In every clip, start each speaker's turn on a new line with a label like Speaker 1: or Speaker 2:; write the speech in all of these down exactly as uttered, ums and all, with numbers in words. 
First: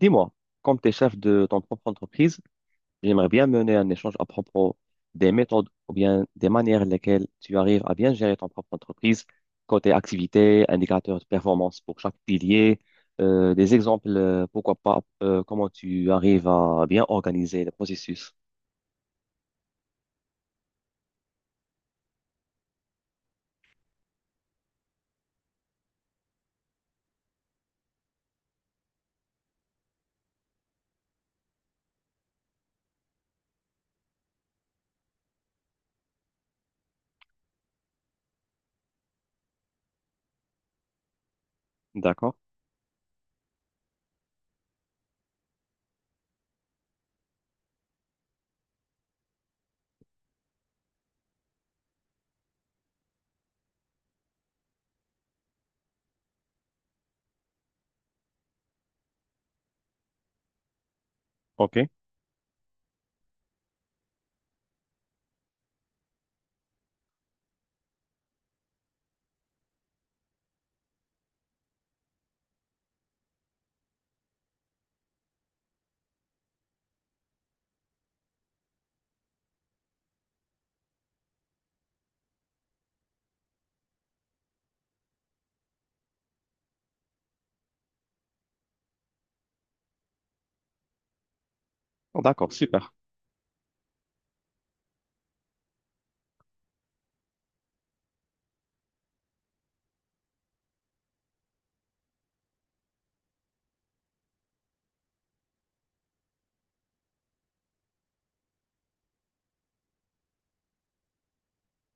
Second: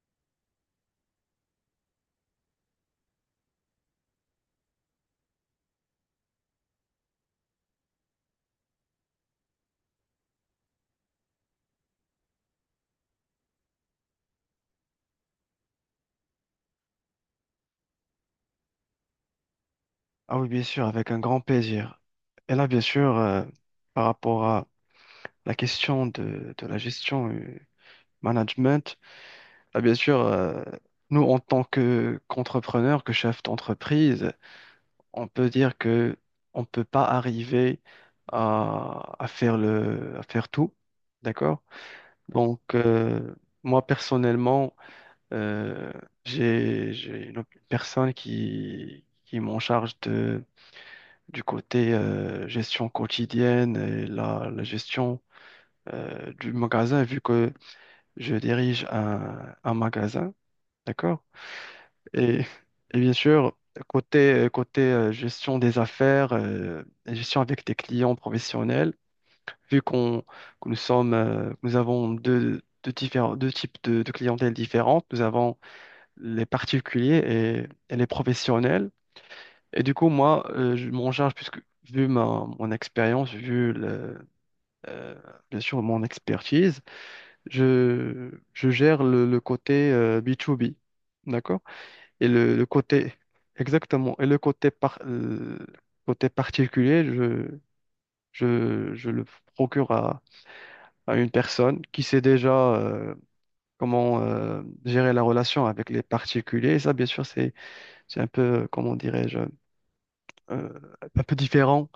Speaker 1: Dis-moi, comme tu es chef de ton propre entreprise, j'aimerais bien mener un échange à propos des méthodes ou bien des manières lesquelles tu arrives à bien gérer ton propre entreprise, côté activité, indicateurs de performance pour chaque pilier, euh, des exemples, euh, pourquoi pas, euh, comment tu arrives à bien organiser le processus.
Speaker 2: Ah oui, bien sûr, avec un grand plaisir. Et là, bien sûr, euh, par rapport à la question de, de la gestion, euh, management, là, bien sûr, euh, nous, en tant que qu'entrepreneur, que chef d'entreprise, on peut dire que on peut pas arriver à, à faire le, à faire tout, d'accord?
Speaker 1: D'accord?
Speaker 2: Donc, euh, moi, personnellement, euh, j'ai, j'ai une personne qui, qui m'en charge du côté, euh, gestion quotidienne et la, la gestion euh, du magasin, vu que je dirige un, un magasin, d'accord?
Speaker 1: OK.
Speaker 2: Et, et bien sûr, côté, côté, euh, gestion des affaires, euh, et gestion avec des clients professionnels, vu qu'on, que nous sommes, euh, nous avons deux, deux, différents, deux types de, de clientèle différentes, nous avons les particuliers et, et les professionnels. Et du coup, moi, euh, je m'en charge, puisque vu ma, mon expérience, vu le, euh, bien sûr mon expertise, je, je gère le, le côté, euh, B to B, d'accord? Et
Speaker 1: D'accord,
Speaker 2: le, le
Speaker 1: super.
Speaker 2: côté, exactement, et le côté, par, le côté particulier, je, je, je le procure à, à une personne qui sait déjà, euh, comment, euh, gérer la relation avec les particuliers. Et ça, bien sûr, c'est, c'est un peu, euh, comment dirais-je, euh, un peu différent,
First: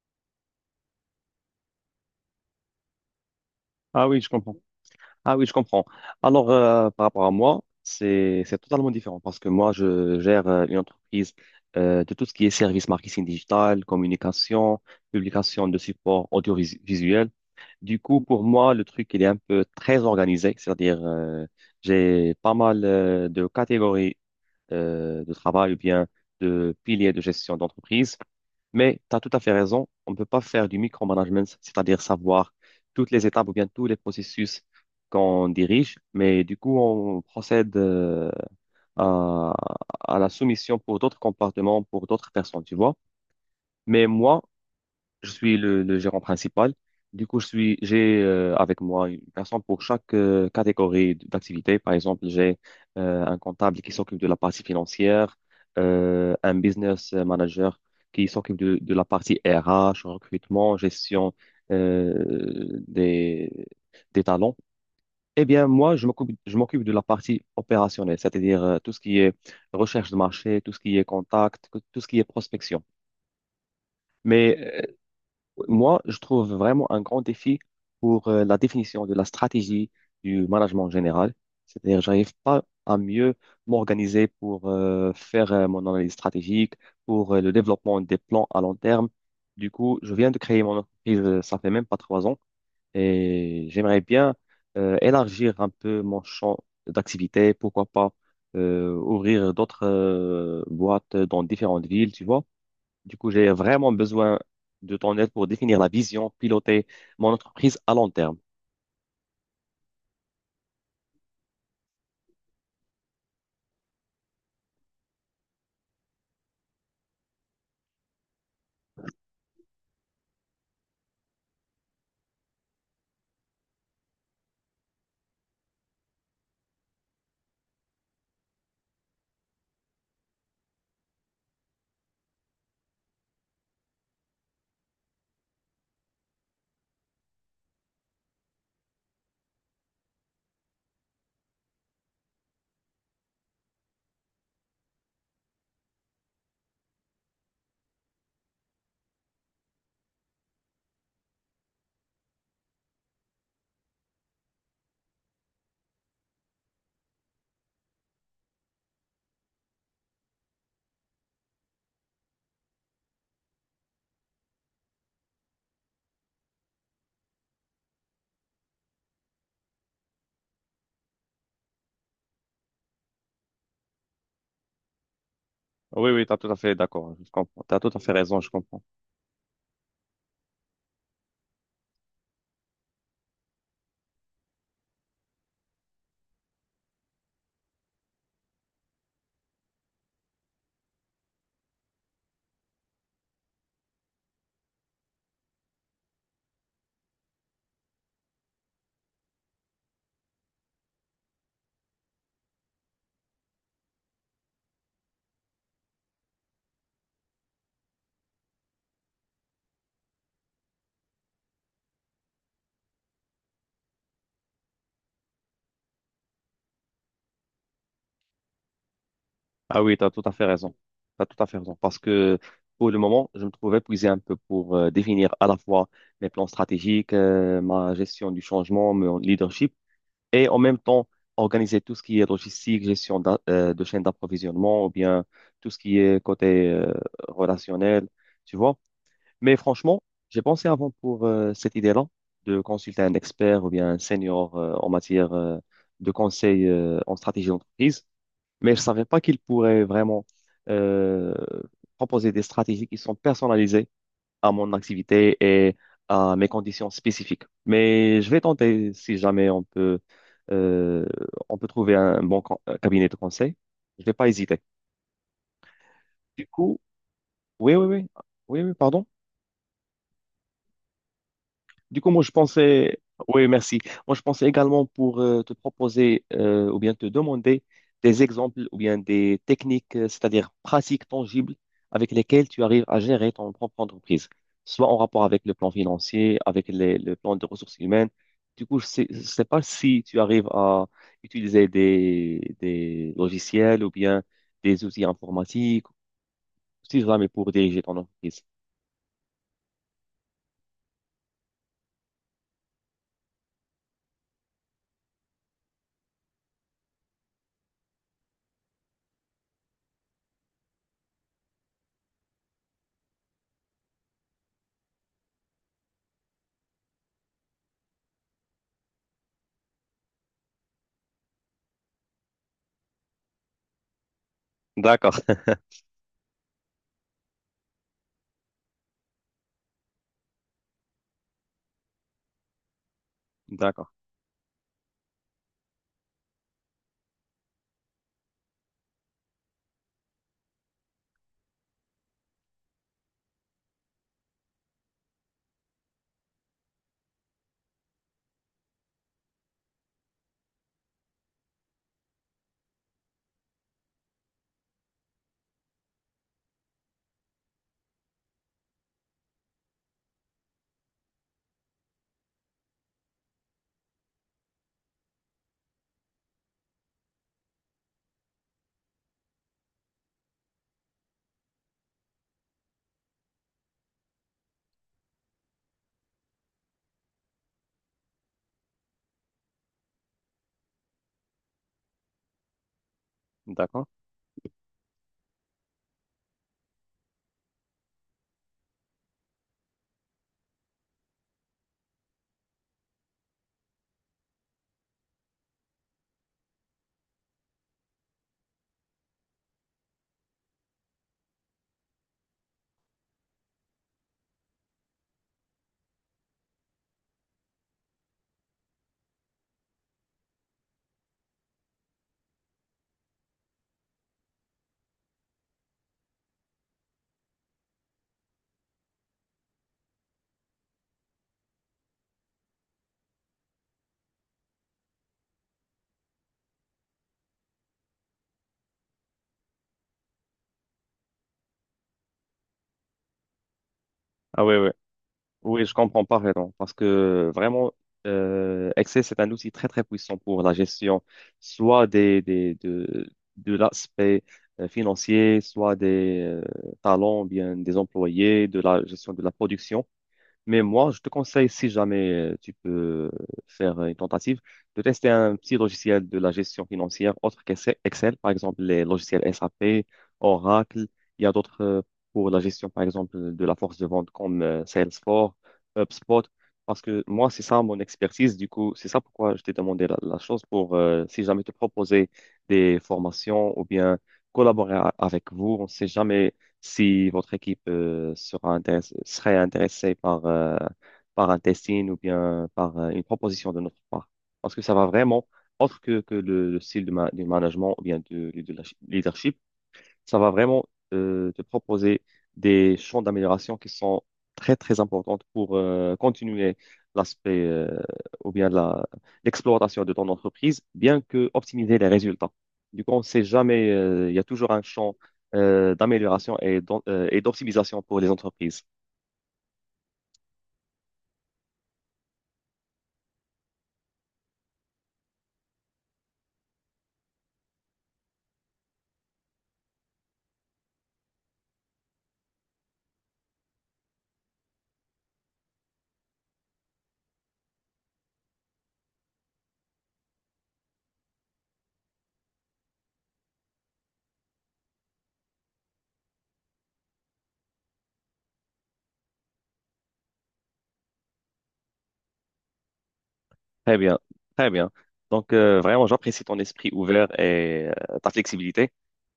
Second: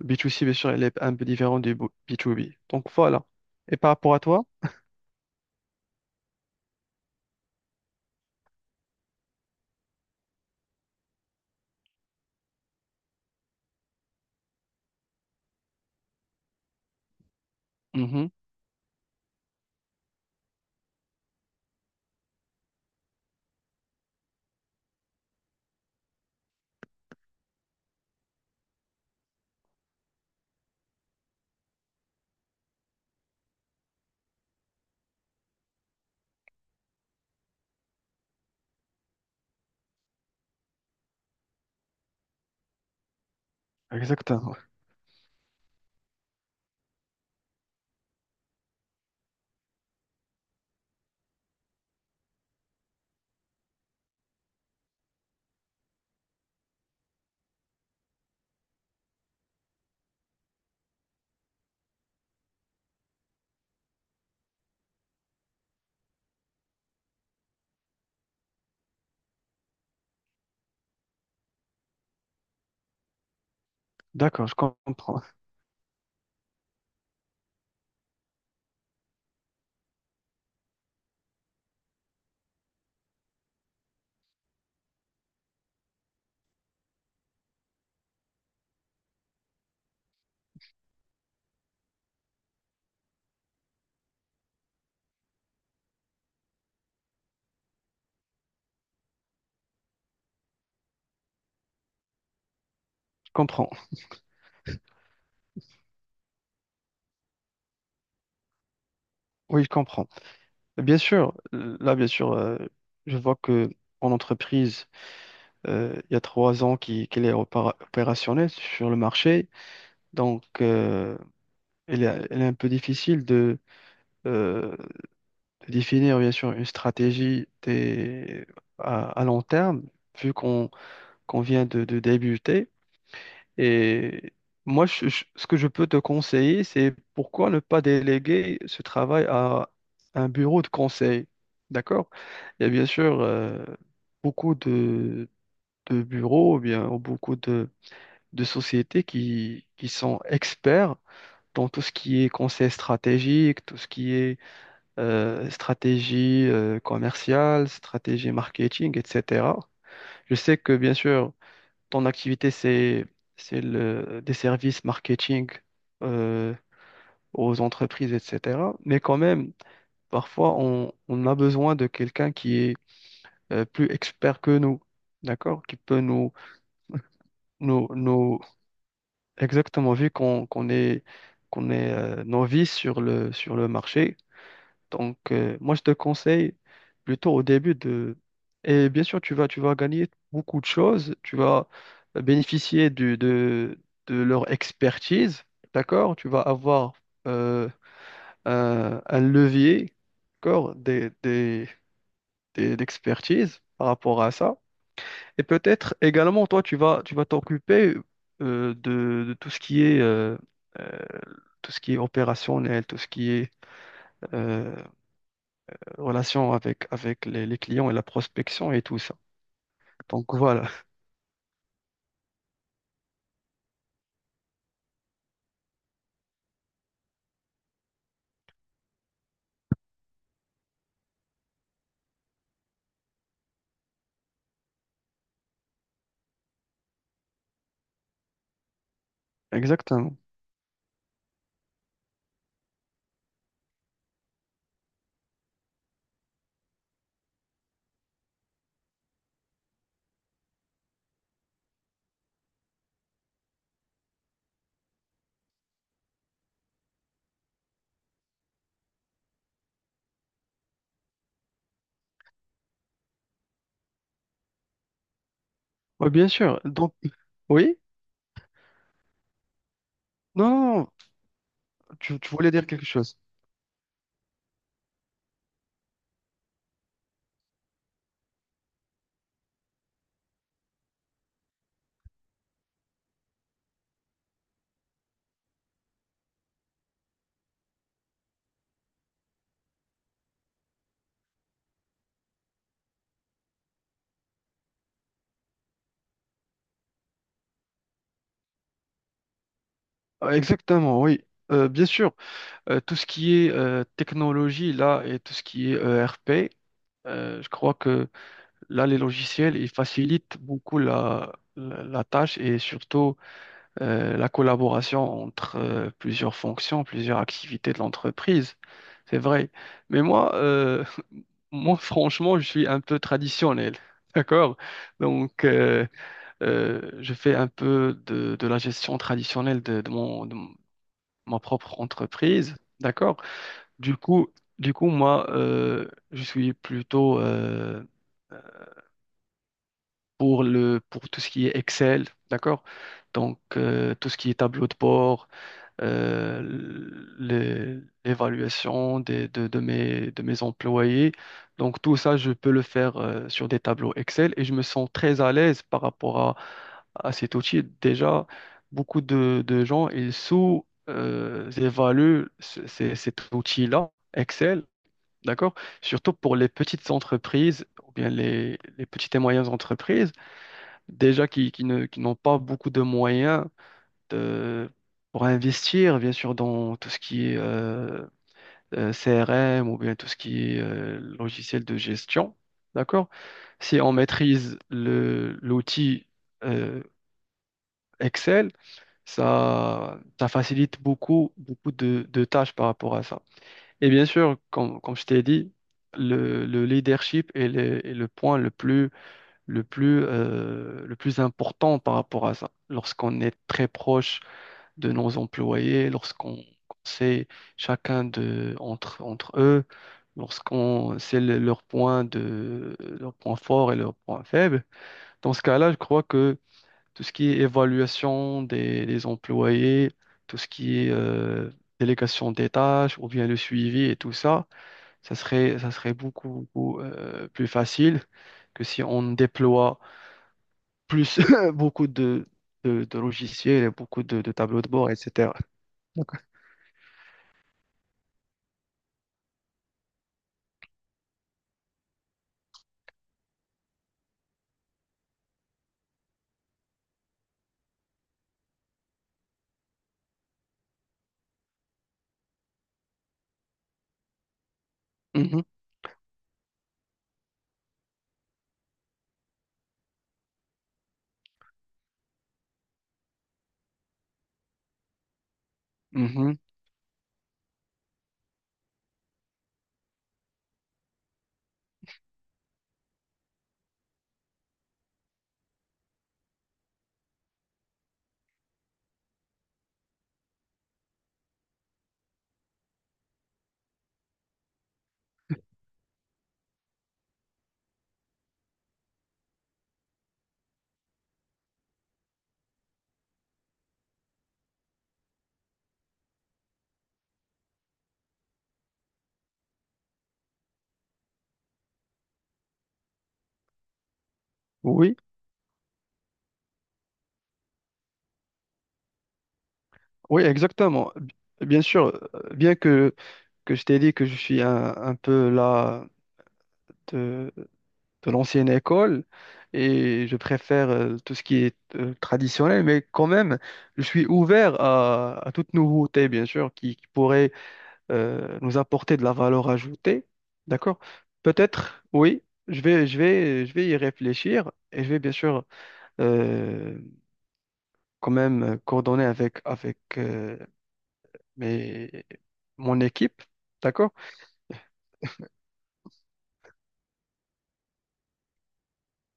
Speaker 2: B to C, bien sûr, elle est un peu différente du bo- B to B. Donc voilà. Et par
Speaker 1: Ah
Speaker 2: rapport
Speaker 1: oui,
Speaker 2: à
Speaker 1: je
Speaker 2: toi,
Speaker 1: comprends. Ah oui, je comprends. Alors, euh, par rapport à moi, c'est c'est totalement différent parce que moi, je gère euh, une entreprise euh, de tout ce qui est service marketing digital, communication, publication de supports audiovisuels. Du coup,
Speaker 2: mhm.
Speaker 1: pour moi, le truc, il est un peu très organisé, c'est-à-dire euh, j'ai pas mal euh, de catégories euh, de travail ou bien de piliers de gestion d'entreprise. Mais tu as tout à fait raison, on ne peut pas faire du micromanagement, c'est-à-dire savoir toutes les étapes ou bien tous les processus qu'on dirige, mais du coup, on procède euh, à, à la soumission pour d'autres comportements, pour d'autres personnes, tu vois. Mais moi,
Speaker 2: Exactement.
Speaker 1: je suis le, le gérant principal. Du coup, je suis, j'ai euh, avec moi une personne pour chaque euh, catégorie d'activité. Par exemple, j'ai euh, un comptable qui s'occupe de la partie financière, euh, un business manager qui s'occupe de, de la partie R H, recrutement, gestion euh, des, des talents. Eh bien, moi, je m'occupe, je m'occupe de la partie opérationnelle, c'est-à-dire euh, tout ce qui est recherche de marché, tout ce qui est contact, tout ce qui est prospection.
Speaker 2: D'accord, je
Speaker 1: Mais
Speaker 2: comprends.
Speaker 1: moi, je trouve vraiment un grand défi pour euh, la définition de la stratégie du management en général. C'est-à-dire, j'arrive pas à mieux m'organiser pour euh, faire euh, mon analyse stratégique, pour euh, le développement des plans à long terme. Du coup, je viens de créer mon entreprise, euh, ça fait même pas trois ans, et j'aimerais bien euh, élargir un peu mon champ d'activité. Pourquoi pas euh, ouvrir d'autres euh, boîtes dans différentes villes, tu vois. Du coup,
Speaker 2: Je
Speaker 1: j'ai
Speaker 2: comprends.
Speaker 1: vraiment besoin de ton aide pour définir la vision, piloter mon entreprise à long terme.
Speaker 2: Oui, je comprends. Bien sûr, euh, là, bien sûr, euh, je vois que en entreprise, euh, il y a trois ans qui- qu'elle est opéra- opérationnelle sur le marché. Donc, euh, elle est, elle est un peu difficile de, euh, de définir, bien sûr, une stratégie des- à, à long terme, vu qu'on qu'on vient de, de débuter. Et moi, je- je- ce que je peux te conseiller, c'est pourquoi ne pas déléguer ce travail à un bureau de conseil. D'accord? Il y a bien sûr, euh, beaucoup de, de bureaux, ou bien beaucoup de, de sociétés qui, qui sont experts dans tout ce qui est conseil stratégique, tout ce qui est, euh, stratégie, euh, commerciale, stratégie marketing, et cetera. Je sais que, bien sûr, ton activité, c'est, c'est le, des services marketing, euh, aux entreprises, et cetera. Mais quand même, parfois, on, on a besoin de quelqu'un qui est, euh, plus expert que nous, d'accord? Qui peut
Speaker 1: Oui, oui, tu
Speaker 2: nous,
Speaker 1: as tout à fait d'accord. Je comprends. Tu as
Speaker 2: nous,
Speaker 1: tout à fait raison,
Speaker 2: nous
Speaker 1: je comprends.
Speaker 2: exactement, vu qu'on qu'on est, qu'on est, euh, novice sur le, sur le marché. Donc, euh, moi, je te conseille plutôt au début de... Et bien sûr, tu vas, tu vas gagner beaucoup de choses. Tu vas bénéficier du- de, de leur expertise, d'accord? Tu vas avoir, euh, un, un levier, d'accord, des, des, des- d'expertise par rapport à ça. Et peut-être également, toi, tu vas, tu vas t'occuper, euh, de, de tout ce qui est... euh, euh, tout ce qui est opérationnel, tout ce qui est, euh, relation avec, avec les, les clients et la prospection et tout ça.
Speaker 1: Ah oui, tu as tout à
Speaker 2: Donc
Speaker 1: fait
Speaker 2: voilà,
Speaker 1: raison. Tu as tout à fait raison. Parce que pour le moment, je me trouve épuisé un peu pour euh, définir à la fois mes plans stratégiques, euh, ma gestion du changement, mon leadership, et en même temps organiser tout ce qui est logistique, gestion d'a- euh, de chaîne d'approvisionnement, ou bien tout ce qui est côté euh, relationnel, tu vois. Mais franchement,
Speaker 2: exactement.
Speaker 1: j'ai pensé avant pour euh, cette idée-là de consulter un expert ou bien un senior euh, en matière euh, de conseil euh, en stratégie d'entreprise mais je savais pas qu'ils pourraient vraiment euh, proposer des stratégies qui sont personnalisées à mon activité et à mes conditions spécifiques. Mais je vais tenter si jamais on peut, euh, on peut trouver un bon con- euh, cabinet de conseil. Je vais pas hésiter.
Speaker 2: Oui, bien
Speaker 1: Du
Speaker 2: sûr.
Speaker 1: coup,
Speaker 2: Donc,
Speaker 1: oui,
Speaker 2: oui?
Speaker 1: oui, oui, oui, oui, pardon.
Speaker 2: Non, non, non,
Speaker 1: Du coup,
Speaker 2: tu,
Speaker 1: moi, je
Speaker 2: tu voulais dire quelque
Speaker 1: pensais,
Speaker 2: chose.
Speaker 1: oui, merci. Moi, je pensais également pour euh, te proposer euh, ou bien te demander des exemples ou bien des techniques, euh, c'est-à-dire pratiques tangibles avec lesquelles tu arrives à gérer ton propre entreprise, soit en rapport avec le plan financier, avec les- le plan de ressources humaines. Du coup, je sais, je sais pas si tu arrives à utiliser des, des logiciels ou bien des outils informatiques, si jamais pour diriger ton entreprise.
Speaker 2: Ah, exactement, oui. Euh, bien sûr, euh, tout ce qui est, euh, technologie là et tout ce qui est E R P, euh, je crois que là, les logiciels, ils facilitent beaucoup la, la, la tâche et surtout, euh, la collaboration entre, euh, plusieurs fonctions, plusieurs activités de l'entreprise. C'est vrai. Mais moi, euh, moi, franchement, je suis un peu traditionnel. D'accord?
Speaker 1: D'accord,
Speaker 2: Donc, euh, euh, je fais un peu de, de la gestion traditionnelle de, de mon, de mon- ma propre entreprise. D'accord?
Speaker 1: d'accord,
Speaker 2: Du coup, du coup, moi, euh, je suis plutôt, euh, pour le, pour tout ce qui est Excel. D'accord? Donc, euh, tout ce qui est tableau de bord, euh, l'é- l'évaluation des- de, de mes, de mes employés. Donc tout ça, je peux le faire, euh, sur des tableaux Excel et je me sens très à l'aise par rapport à, à cet outil. Déjà, beaucoup de, de gens, ils sous-évaluent cet outil-là, Excel, d'accord? Surtout pour les petites entreprises, ou bien les, les petites et moyennes entreprises, déjà qui, qui ne, qui n'ont pas beaucoup de moyens, euh, pour investir, bien sûr, dans tout ce qui est, euh, euh, C R M ou bien tout ce qui est, euh, logiciel de gestion. D'accord? Si
Speaker 1: d'accord.
Speaker 2: on maîtrise le, l'outil, euh, Excel, ça, ça facilite beaucoup, beaucoup de, de tâches par rapport à ça. Et bien sûr, comme, comme je t'ai dit, le, le leadership est le, est le point le plus, le plus, euh, le plus important par rapport à ça. Lorsqu'on est très proche de nos employés, lorsqu'on qu'on sait chacun de, entre, entre eux, lorsqu'on sait le- leurs points de, leurs points forts et leurs points faibles. Dans ce cas-là, je crois que tout ce qui est évaluation des, des employés, tout ce qui est, euh, délégation des tâches ou bien le suivi et tout ça, ça serait, ça serait beaucoup, beaucoup, euh, plus facile que si on déploie plus beaucoup de, de, de logiciels, et beaucoup de, de
Speaker 1: Ah oui,
Speaker 2: tableaux
Speaker 1: oui.
Speaker 2: de bord, et cetera.
Speaker 1: Oui, je comprends parfaitement. Parce que vraiment, euh, Excel, c'est un outil très, très puissant pour la gestion, soit des, des, de, de l'aspect euh, financier, soit des euh, talents, bien des employés, de la gestion de la production. Mais moi, je te conseille, si jamais euh, tu peux faire une tentative, de tester un
Speaker 2: Mhm,
Speaker 1: petit logiciel de la gestion financière autre qu'Excel, Excel, par exemple les logiciels S A P, Oracle. Il y a d'autres euh, pour la gestion, par exemple, de la force de vente comme euh, Salesforce, HubSpot.
Speaker 2: mhm.
Speaker 1: Parce que moi, c'est ça mon expertise. Du coup, c'est ça pourquoi je t'ai demandé la, la chose pour, euh, si jamais te proposer des formations ou bien collaborer a- avec vous. On ne sait jamais si votre équipe euh, sera intéress- serait intéressée par, euh, par un testing ou bien par euh, une proposition de notre part. Parce que ça va vraiment, autre que, que le, le style de ma- du management ou bien du du leadership, ça va vraiment euh, te proposer des champs d'amélioration qui sont très, très importants pour euh, continuer l'aspect euh, ou bien la, l'exploitation de ton entreprise, bien que optimiser les résultats. Du coup, on ne sait jamais, euh, il y a toujours un champ
Speaker 2: Oui,
Speaker 1: euh, d'amélioration et d'en- euh, et d'optimisation pour les entreprises.
Speaker 2: oui, exactement. B- Bien sûr, euh, bien que, que je t'ai dit que je suis un, un peu là de l'ancienne école et je préfère, euh, tout ce qui est, euh, traditionnel, mais quand même, je suis ouvert à, à toute nouveauté, bien sûr, qui, qui pourrait, euh, nous apporter de la valeur ajoutée. D'accord? Peut-être, oui, je vais, je vais, je vais y réfléchir et je vais bien sûr, euh, quand même coordonner avec, avec, euh, mes, mon équipe.
Speaker 1: Très
Speaker 2: D'accord?
Speaker 1: bien, très bien. Donc, euh, vraiment, j'apprécie ton esprit ouvert et euh, ta flexibilité.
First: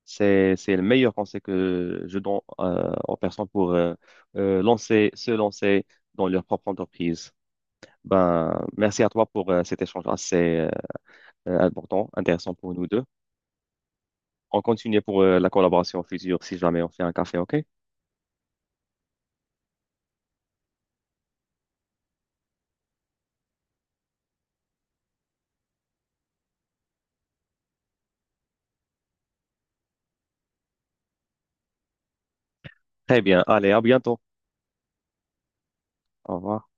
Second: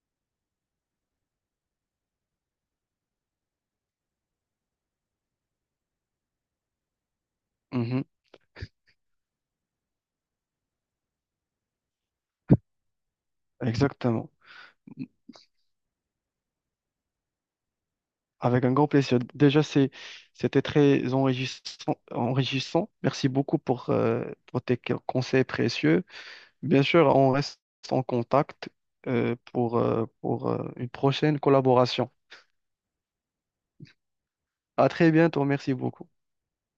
Speaker 1: C'est, c'est le meilleur conseil que je donne euh, aux personnes pour euh, euh, lancer, se lancer dans leur propre entreprise.
Speaker 2: Mhm,
Speaker 1: Ben, merci à toi pour euh, cet échange assez euh, euh, important, intéressant pour nous deux.
Speaker 2: exactement.
Speaker 1: On continue pour euh, la collaboration future si jamais on fait un café, OK?
Speaker 2: Avec un grand plaisir. Déjà, c'est, c'était très enrichissant, enrichissant. Merci beaucoup pour, euh, pour tes co- conseils précieux. Bien sûr, on reste en contact, euh, pour, euh, pour, euh, une prochaine collaboration.
Speaker 1: Très bien. Allez, à bientôt.
Speaker 2: À très bientôt. Merci beaucoup.
Speaker 1: Au revoir.